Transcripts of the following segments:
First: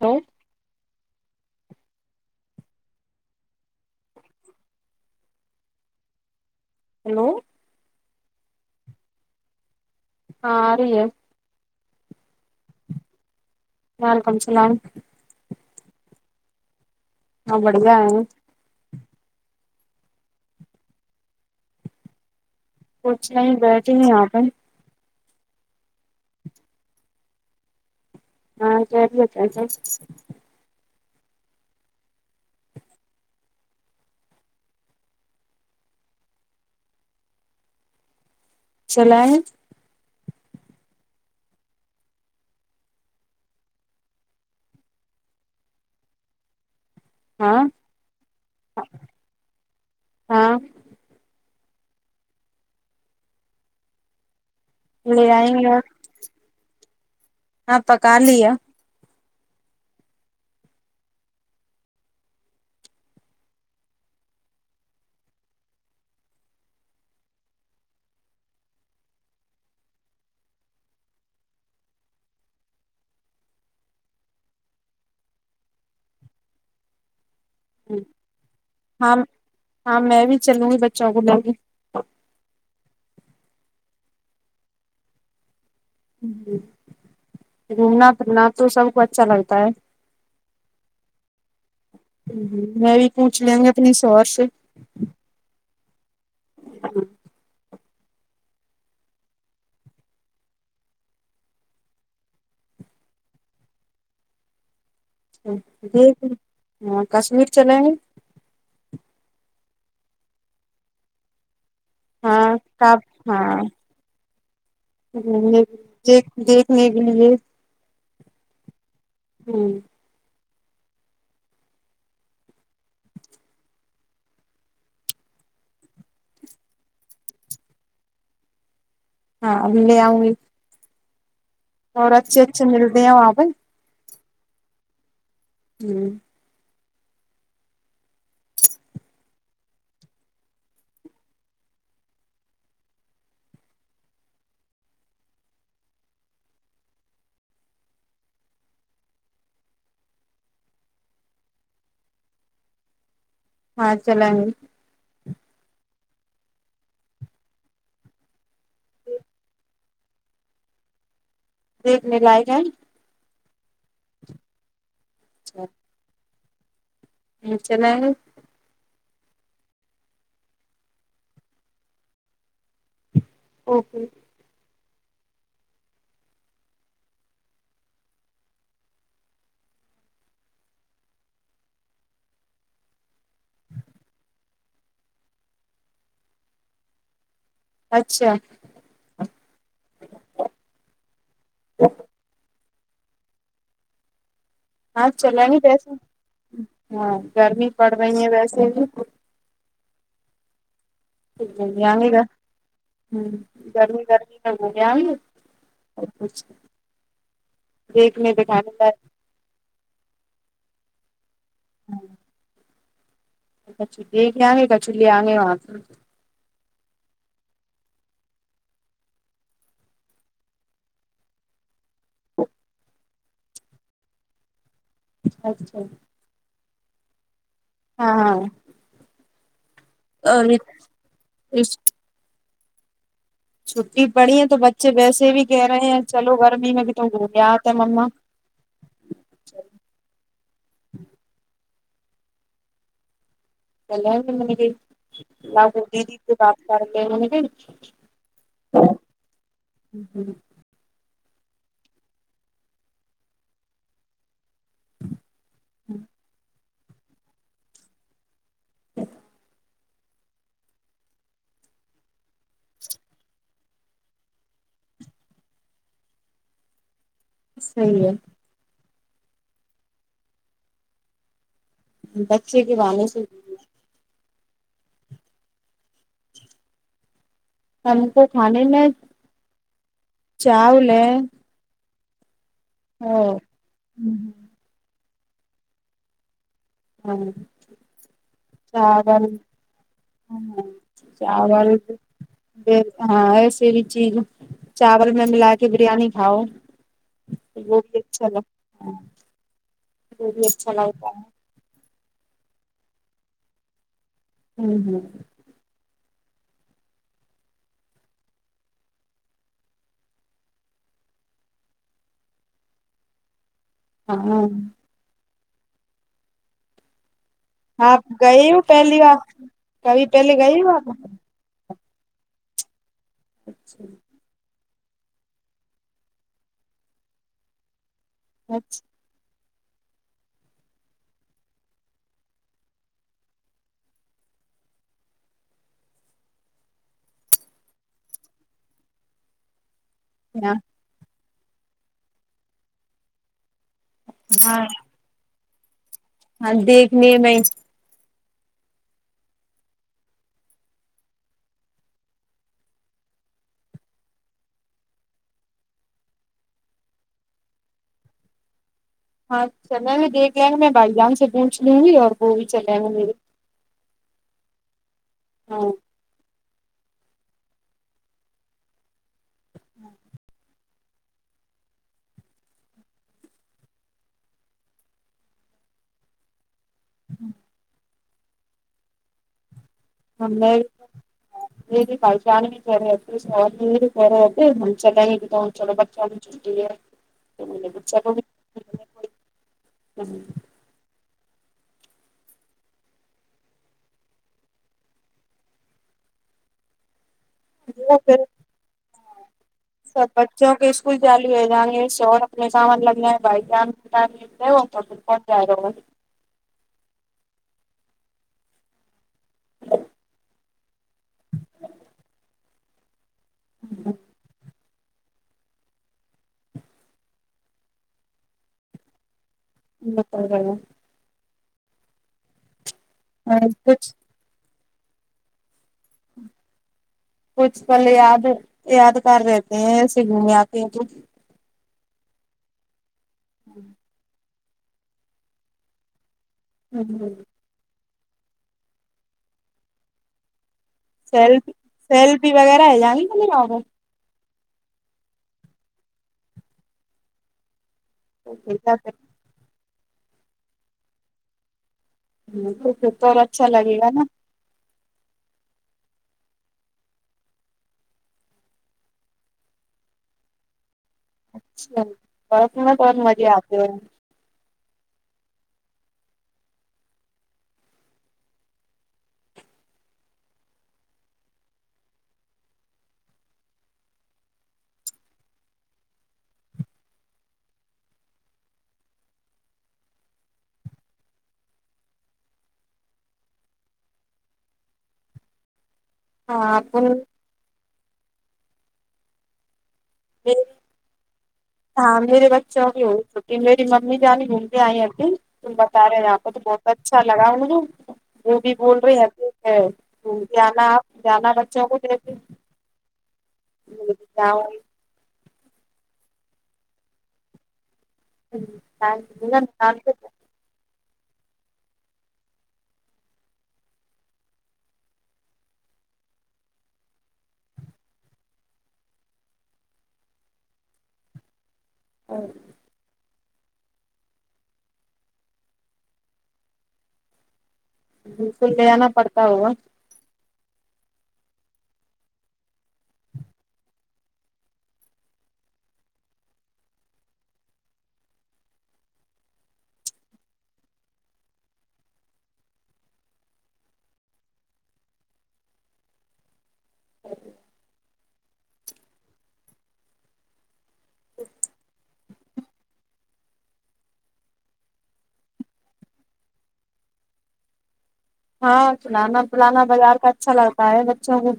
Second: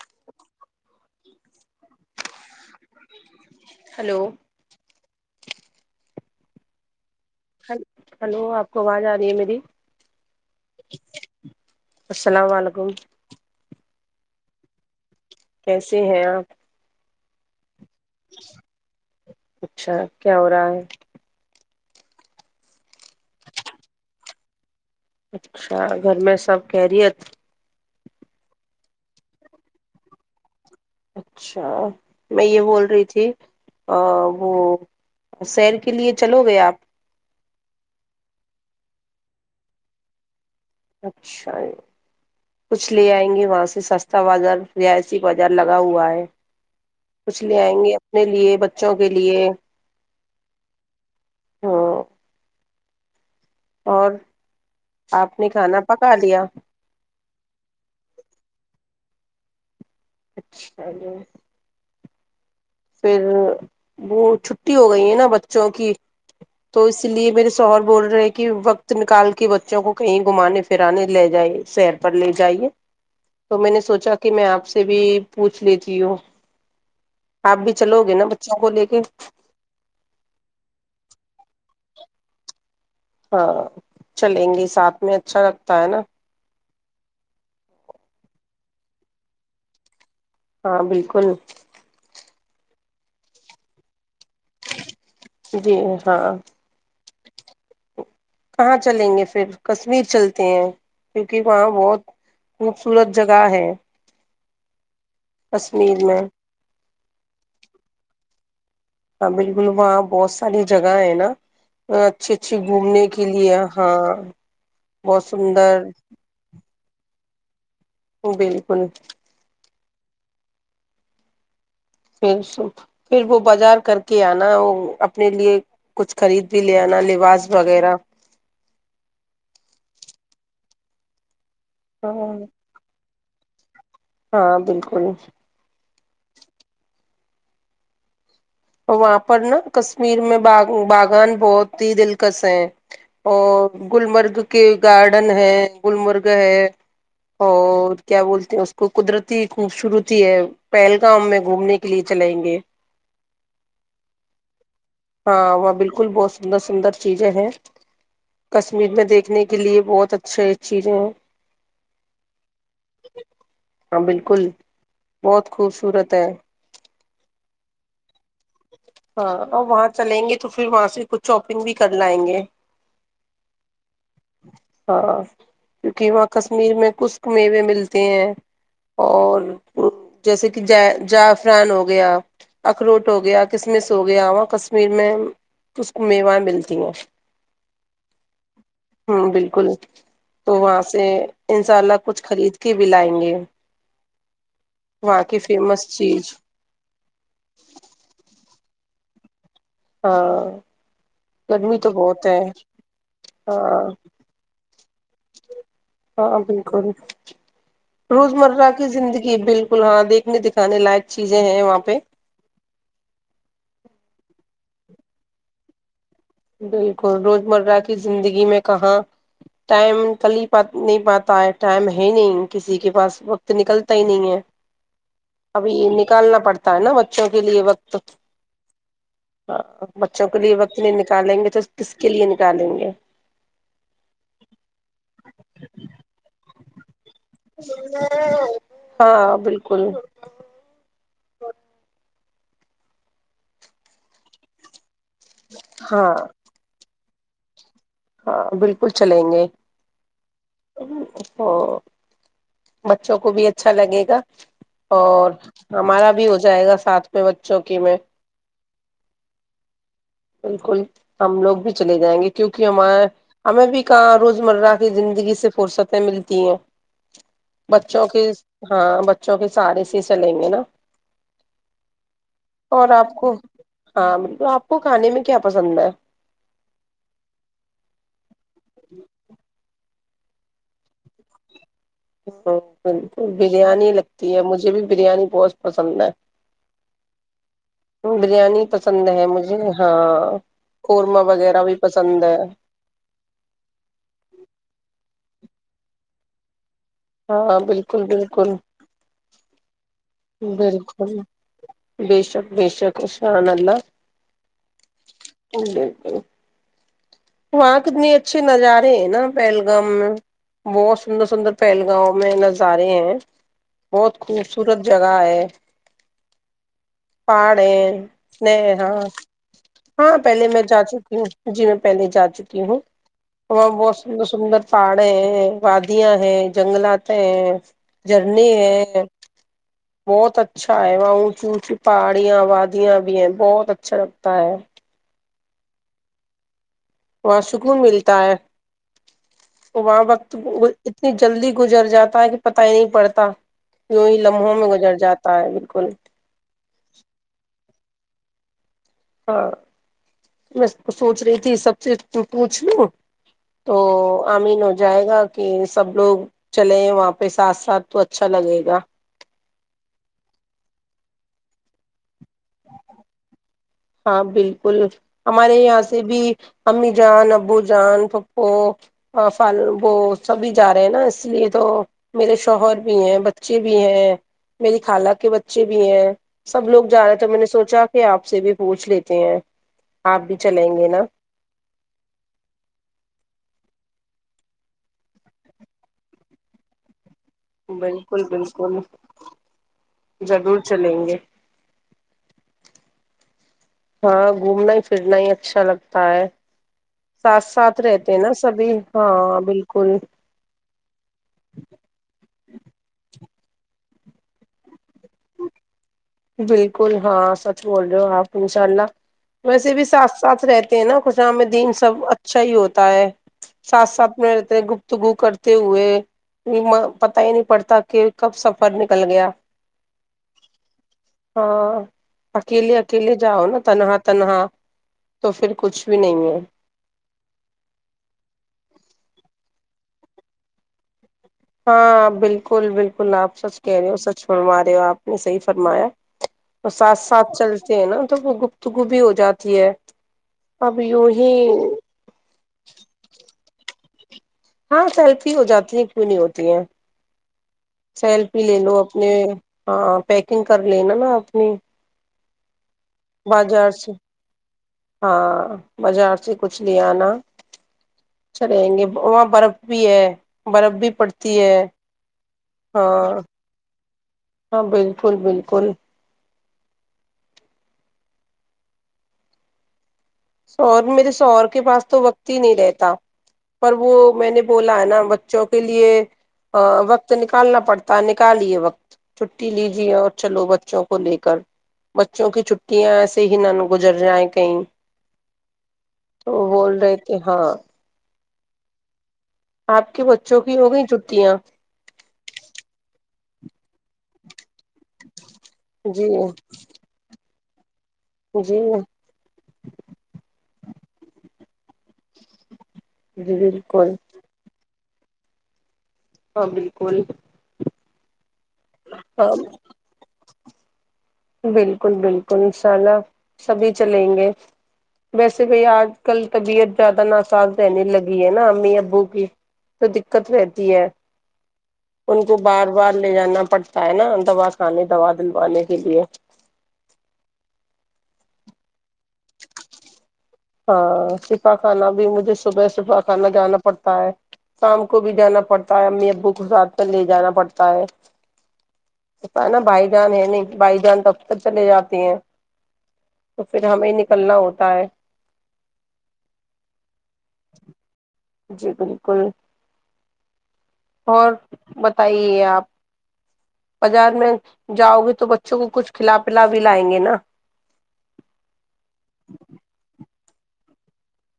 ہ hello hello hello آپ کو آواز آ رہی ہے میری ہاں ا رہے السلام علیکم وعلیکم اللام کیسے ہیں آپ ہو ب بدا اچھا کیا ہو رہا ہے کچھ نہیں بیٹھے نہیں آپن اچھا گھر میں سب کہہ رہی ہے ہاں ج ب چ ج اچھا میں یہ بول رہی تھی وہ سیر کے لیے چلو گے آپ چلیںیں اچھا کچھ لے آئیں گے وہاں سے سستا بازار رہائشی بازار لگا ہوا ہے کچھ ہاں لے آئیں گے اپنے لیے بچوں کے لیے ہاں ہاں اور لے آپ نے کھانا پکا دیا آپا کالیا اچھا جی پھر وہ چھٹی ہو گئی ہے نا بچوں کی تو اس لیے میرے شوہر بول رہے کہ وقت نکال کے بچوں کو کہیں گھمانے پھرانے لے جائی سہیر پر لے جائیے تو میں نے سوچا کہ میں آپ سے بھی پوچھ لیتی ہوں آپ بھی ہ چلو گے نا بچوں کو لے کے ہاں ہاں میں بھی چلوں گی بچوں کو لےی ہ ہاں چلیں گے ساتھ میں اچھا لگ جی جی گھومنا پھرنا تو سب کو اچھا لگتا ہے ہاں بالکل میں بھی پوچھ لیا گے اپنی سور سے جی ہاں کہاں چلیں گے پھر کشمیر چلتے ہیں کیونکہ وہاں بہت خوبصورت جگہ ہے ا ج کشمیر میں ہاں کشمیر چلیں گ ہاں بالکل وہاں بہت ساری جگہ ہے نا اچھی ہاں اچھی گھومنے کے لیے ہاں بہت ہ سندر دیک دیکھنے کے لیے وہ بالکل پھر س پھر وہ بازار کر کے آنا وہ اپنے لیے کچھ خرید بھی لے آنا لباس وغیرہ ہاں اے اور ہاں اچھے اچھے ملتے ہیں وہاں ہ ہاں بالکل ہوں اور وہاں پر نا کشمیر میں با باغان بہت ہی دلکش ہیں اور گلمرگ کے گارڈن ہے گلمرگ ہے اور کیا بولتے ہیں اس کو قدرتی خوبصورتی ہے پہلگام میں گھومنے کے لیے چلیں گے [unintelligible] ہاں چل گ [unintelligible] ہاں وہاں بالکل بہت سندر سندر چیزیں ہیں کشمیر میں دیکھنے کے لیے بہت اچھے چیزیں ہیں دیکھنے لائق ہے ہاں بالکل بہت خوبصورت ہے چل [unintelligible] ہاں اور وہاں چلیں گے تو پھر وہاں سے کچھ شاپنگ بھی کر لائیں گے اوکے ہاں کیونکہ وہاں کشمیر میں کشک میوے ملتے ہیں اور جیسے کہ ج جعفران ہو گیا اخروٹ ہو گیا کسم س ہو گیا ہواں کشمیر میں ک کو میوائیں ملتی ہیں اچھا ہ بالکل تو وہاں سے انشاء اللہ کچھ خرید کے بھی لائیں گے ہاں وہاں چل کی گ فیمس ویسے چیز ہاں گرمی پڑ رہی ہے ویسے ج [unintelligible] ہاں [unintelligible] ٹیک ہے ج گرمی تو آ گ گا بہت ہے ہ ہاں گرمی گرمی ل [unintelligible] [inaudible] ہاں بالکل روز دیکھنے مرہ دکھانے کی لائق زندگی بالکل ہاں دیکھنے د س لائٹس [unintelligible] چیزیں ہیں وہاں پہ اچ چے کے آئ گے گ چولہے آئ گے وہاں پ [unintelligible] بالکل روز مرہ کی زندگی میں کہاں ٹائم کل پ نہیں پاتا ہے ٹائم ہے نہیں کسی کے پاس وقت نکلتا ہی نہیں ہے [unintelligible] ابھی اچھا نکالنا پڑتا ت نا بچوں کے لیے وقت ہاں ہاں ہ [unintelligible] بچوں کے اور لیے وقت میں گے کس کے لیے نکالیں گے چھٹی پڑی ہے تو بچے ویسے بھی کہہ رہے ہیں چلو گرمی میں بھی تم گھوم آتے مما ہاں بالکل اللہ مے [unintelligible] ل ہاں دیدی سے بات کرتے [unintelligible] ای [unintelligible] ہاں بالکل چلیں گے تو بچوں کو بھی اچھا لگے گا اور ہمارا بھی ہو جائے گا سات میں بچوں کی میں اچ بالکل ہم لوگ بھی چلے جائیں گے کیونکہ ہمار ہمیں بھی کہاں روز مرہ کی زندگی سے فرصتیں ملتی ہیں صحیح بچوں ہے کی ہاں بچوں کی ساری سی چلیں گے نا بچے کے اور بہانے آپ سے کو ہاں ب تو آپ آ کو کھانے میں کیا پسند ہے ہم کو کھانے میں چاؤول ہ بالکل بریانی لگتی ہے مجھے بھی بریانی بہت پسند ہے ہاں بریانی پسند چاول ہے مجھے ہاں ہ قورمہ وغیرہ چاول بھی پسند ہے ہاں ایسے بھی چیز چاول میں ملا کہ بریانی کھاؤ ہاں تو وہ بھی بالکل اچھا بالکل لگتا ہے وہ بھی اچھا لگتا ہے ب شک ب شک ا ش آانلہ ہ بالکل وہاں کتنے اچھے نظارے ہیں نا پہلگام میں بہت سندر سندر پہلگامؤ میں نظارے ہیں بہت ہاں خوبصورت جگہ ہے پہاڑ آپ گئے ہے ہو پہلی ہاں بار کبھی ہاں پہلے گئے میں ہو جا آپ چکی ہوں جی میں پہلے جا چتیی ہوں وہ اچھا بہت سندر سندر پہاڑ ہے وادیاں ہے جنگلات ہے جرنی بہت اچھا ہے وہاں اونچی اونچی پہاڑیاں وادیاں بھی ہیں بہت اچھا لگتا ہے وہ سکون ملتا ہے وہاں وقت اچھا اتنی جلدی گزر جا ہے کہ پت ہی نہیں پڑتا یوں ہی لمحوں ہاں میں گزر جاتا ہے کون ہاں دیکھنے میں ہاں میں سوچ رہی تھی سب سےز پوچھ لوں تو آمین ہو جائے گا کہ سب لوگ چلے وہاں پہ ساتھ ساتھ تو اچھا لگے گا ہاں چلے میں دیکھ لیں گے میں بھائی جان سے پوچھ لوں گی اور وہ بھی چلےیں گے میرے ہاں بالکل ہمارے ہاں یہاں سے بھی امی جان ابو جان پپو فالو سبھی جا رہے ہیں نا اس لیے تو میرے شوہر بھی ہیں بچے بھی ہیں میری خالہ کے بچے بھی ہیں سب لوگ جا رہے تھے میں نے سوچا آپ سے بھی پوچھ لیتے ہیں آپ ہم بھی نے چلیں گے نا م بھی پہچان بھی کر رہی بےب ہم چلیں تو چلو بچہ چلٹی ہے تو میں نے چلو بالکل بالکل ضرور چلیں گے ہاں گھومنا ہی پھرنا ہی اچھا لگتا ہے ساتھ ساتھ وہ رہتے پھر ہیں نا سبھی ہاں بالک سب بچوں کے کچھ جیالو ہو جائ گے اس ش اور اپنے کا مطلب میں بھائی جام کون جار بالکل ہاں سچ بول رہے ہو آپ انشاء اللہ ویسے بھی ساتھ ساتھ رہتے ہیں نا خش میں دن سب اچھا ہی ہوتا ہے سات ساتھ میںتےے گپت تگو کرتے ہوئے پتا ہی نہیں پڑتا کہ کب سفر نکل گیا ان سن رہا گ ہاں اکیلی کے لیے جاؤ نا کچھ تنہا تنہا تو پھر کچھ بھی نہیں ہے کچھ پل یاد یاد کر رہے تھ ایسے گھومنے آتے ہیں تو ہاں بالکل بالکل گلاب سچ کہہ رہے ہو س چھڑوا رہے ہو آپ نے صحیح فرمایا تو ساتھ ساتھ چلتے ہیں نا تو وہ گفتگو بھی ہو جاتی ہے اب یوں ہی سیلفی سیلفی وغیرہ ہے جانی میرےااں کو ہاں سیلفی ہو جاتی ہیں کیوں نہیں ہوتی ہیں اور سیلفی پھر لے لو اپنے ہاں پیکنگ کر لینا نا اپنی ہ بازار سے ہاں بازار سے [unintelligible] سے کچھ لے آنا چلیں گے وہاں برف بھی ہے برف بھی [unintelligible] ہے اچھا برس میں بہت ہاں مزے آتے ہیں [unintelligible] ہاں بالکل بالکل [unintelligible] ش میرے شوہر کے پاس تو وقت ہی نہیں رہتا پر وہ میں نے بولا ہے نا بچوں کے لیے وقت نکالنا پڑتا نکالیے وقت چھٹی لیجے اور چلو بچوں کو لے کر بچوں کی چھٹیاں ایسے ہی نہ گزر جائیں کہیں [unintelligible] تو وہ ہاں بول رہے تھے ہاں [unintelligible] آپ کے بچوں کی ہو گئی چھٹیاں [unintelligible] ان [unintelligible] می ممی جانانیے گھوم کے آئی اھی تم بتا رہے ہیں یہ جی آپ کو تو بہت اچھا لگا مجھے وہ بھی جی بول رہے ہیں جانا آپ جانا چ کو دے جی بالکل [unintelligible] ہاں بالکل [unintelligible] ہ ہاں ت ک [unintelligible] بالکل بالکل انشاء اللہ سبھی چلیں گے ویسے بھائی آج کل طبیعت زیادہ ناسااز رہنے لگی ہے نا امی ابو کی تو دقت رہتی ہے [unintelligible] ان کو بار بار [unintelligible] لے جانا پڑتا ہے نا دوا کھانے دوا دلوانے کے لیے [unintelligible] بالکل لےانا پڑتا ہوا [unintelligible] ہاں شفا خانہ بھی مجھے صبح شفا خانہ جانا پڑتا ہے شام کو بھی جانا پڑتا ہے امی ابو کو ساتھ میں لے جانا پڑتا ہے س ہے نا بھائی جان ہے نہیں بھائی جان ت اب تک چلے جاتے ہیں تو پھر ہمیں نکلنا ہوتا ہے [unintelligible] جی بالکل اور بت ہیے آپ بازار میں جاؤ گے تو بچوں کو کچھ کھلا پلا بھی لائیں گے نا ہاں پلانا پلانا بازار کا اچھا لگتا ہے بچوں کو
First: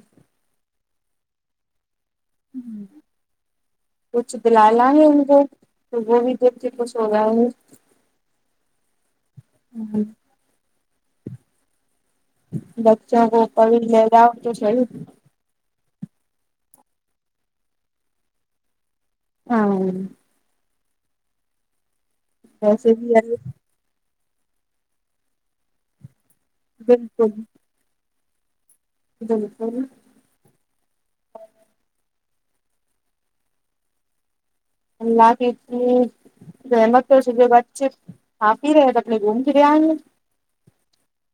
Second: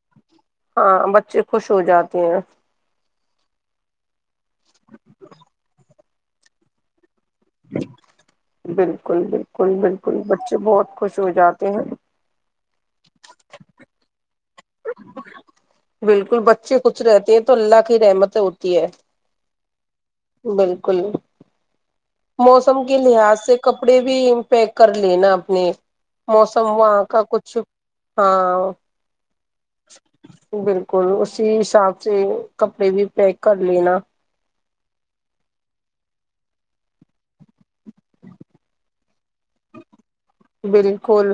ہاں بچے خوش ہو جاتے [unintelligible] کہ [unintelligible] کچھ دلا لا گے ان کو تو وہ بھی دیک کے ک [unintelligible] بالکل بالکل گے بالکل بچے بہت [unintelligible] خوش ہو جاتے ہیں بچا گوپل ل جاؤ [unintelligible] توساہ [unintelligible] بالکل بچے کچھ رہتے ہیں تو اللہ کی رحمت ہوتی ہے [unintelligible] ہاں [unintelligible] کل [unintelligible] موسم کے بھی لحاظ سے کپڑے بھی [unintelligible] پ کر ل نا اپنے [unintelligible] موسم وہاں کا کچھ [unintelligible] ہاں ج س بالکل اسی حساب سے کپڑے بھی پیک کر لینا اللہ کی تم کیا س جو بات آپ ہی رہے ہیں تو اپنے گھوم کے لے آئ گے بالکل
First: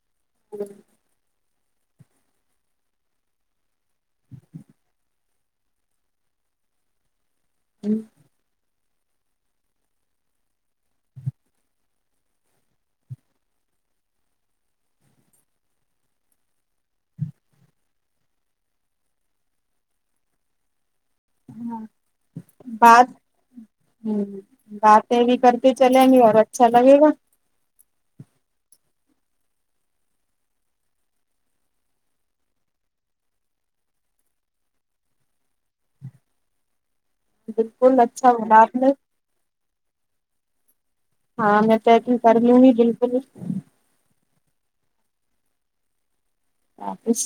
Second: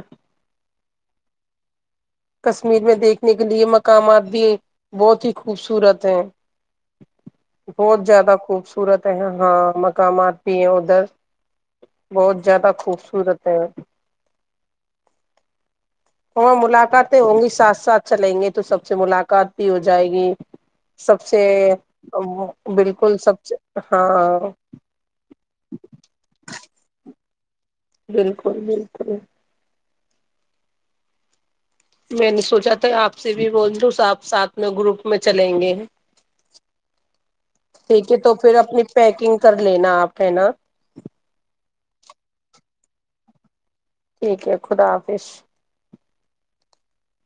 کشمیر میں دیکھنے کے لیے مقامات بھی بہت ہی خوبصورت ہیں بہت زیادہ خوبصورت خوبصورت ہیں ہاں مقامات بھی ہیں ادھر بہت زیادہ خوبصورت ہیں ہاں ملاقاتیں ہوں گی ساتھ ساتھ چلیں گے تو سب سے ملاقات بھی ہو جائے گی سب سے ہ بات بالکل سب سے ہ ہاں باتیں بھی کرتے چلیں گے اور اچھا لگے گا بالکل بالکل میں نے سوچا تھا آپ سے بھی بول دوںا آپ ساتھ میں گروپ میں چلیں گے ہیں بالکل اچھا ہونا آپ نے پیکنگ کر لینا آپ ہے نا ہاں میں چیکنگ کر لوں گی بالکل بلی ٹھیک ہے خدا حافظ آفس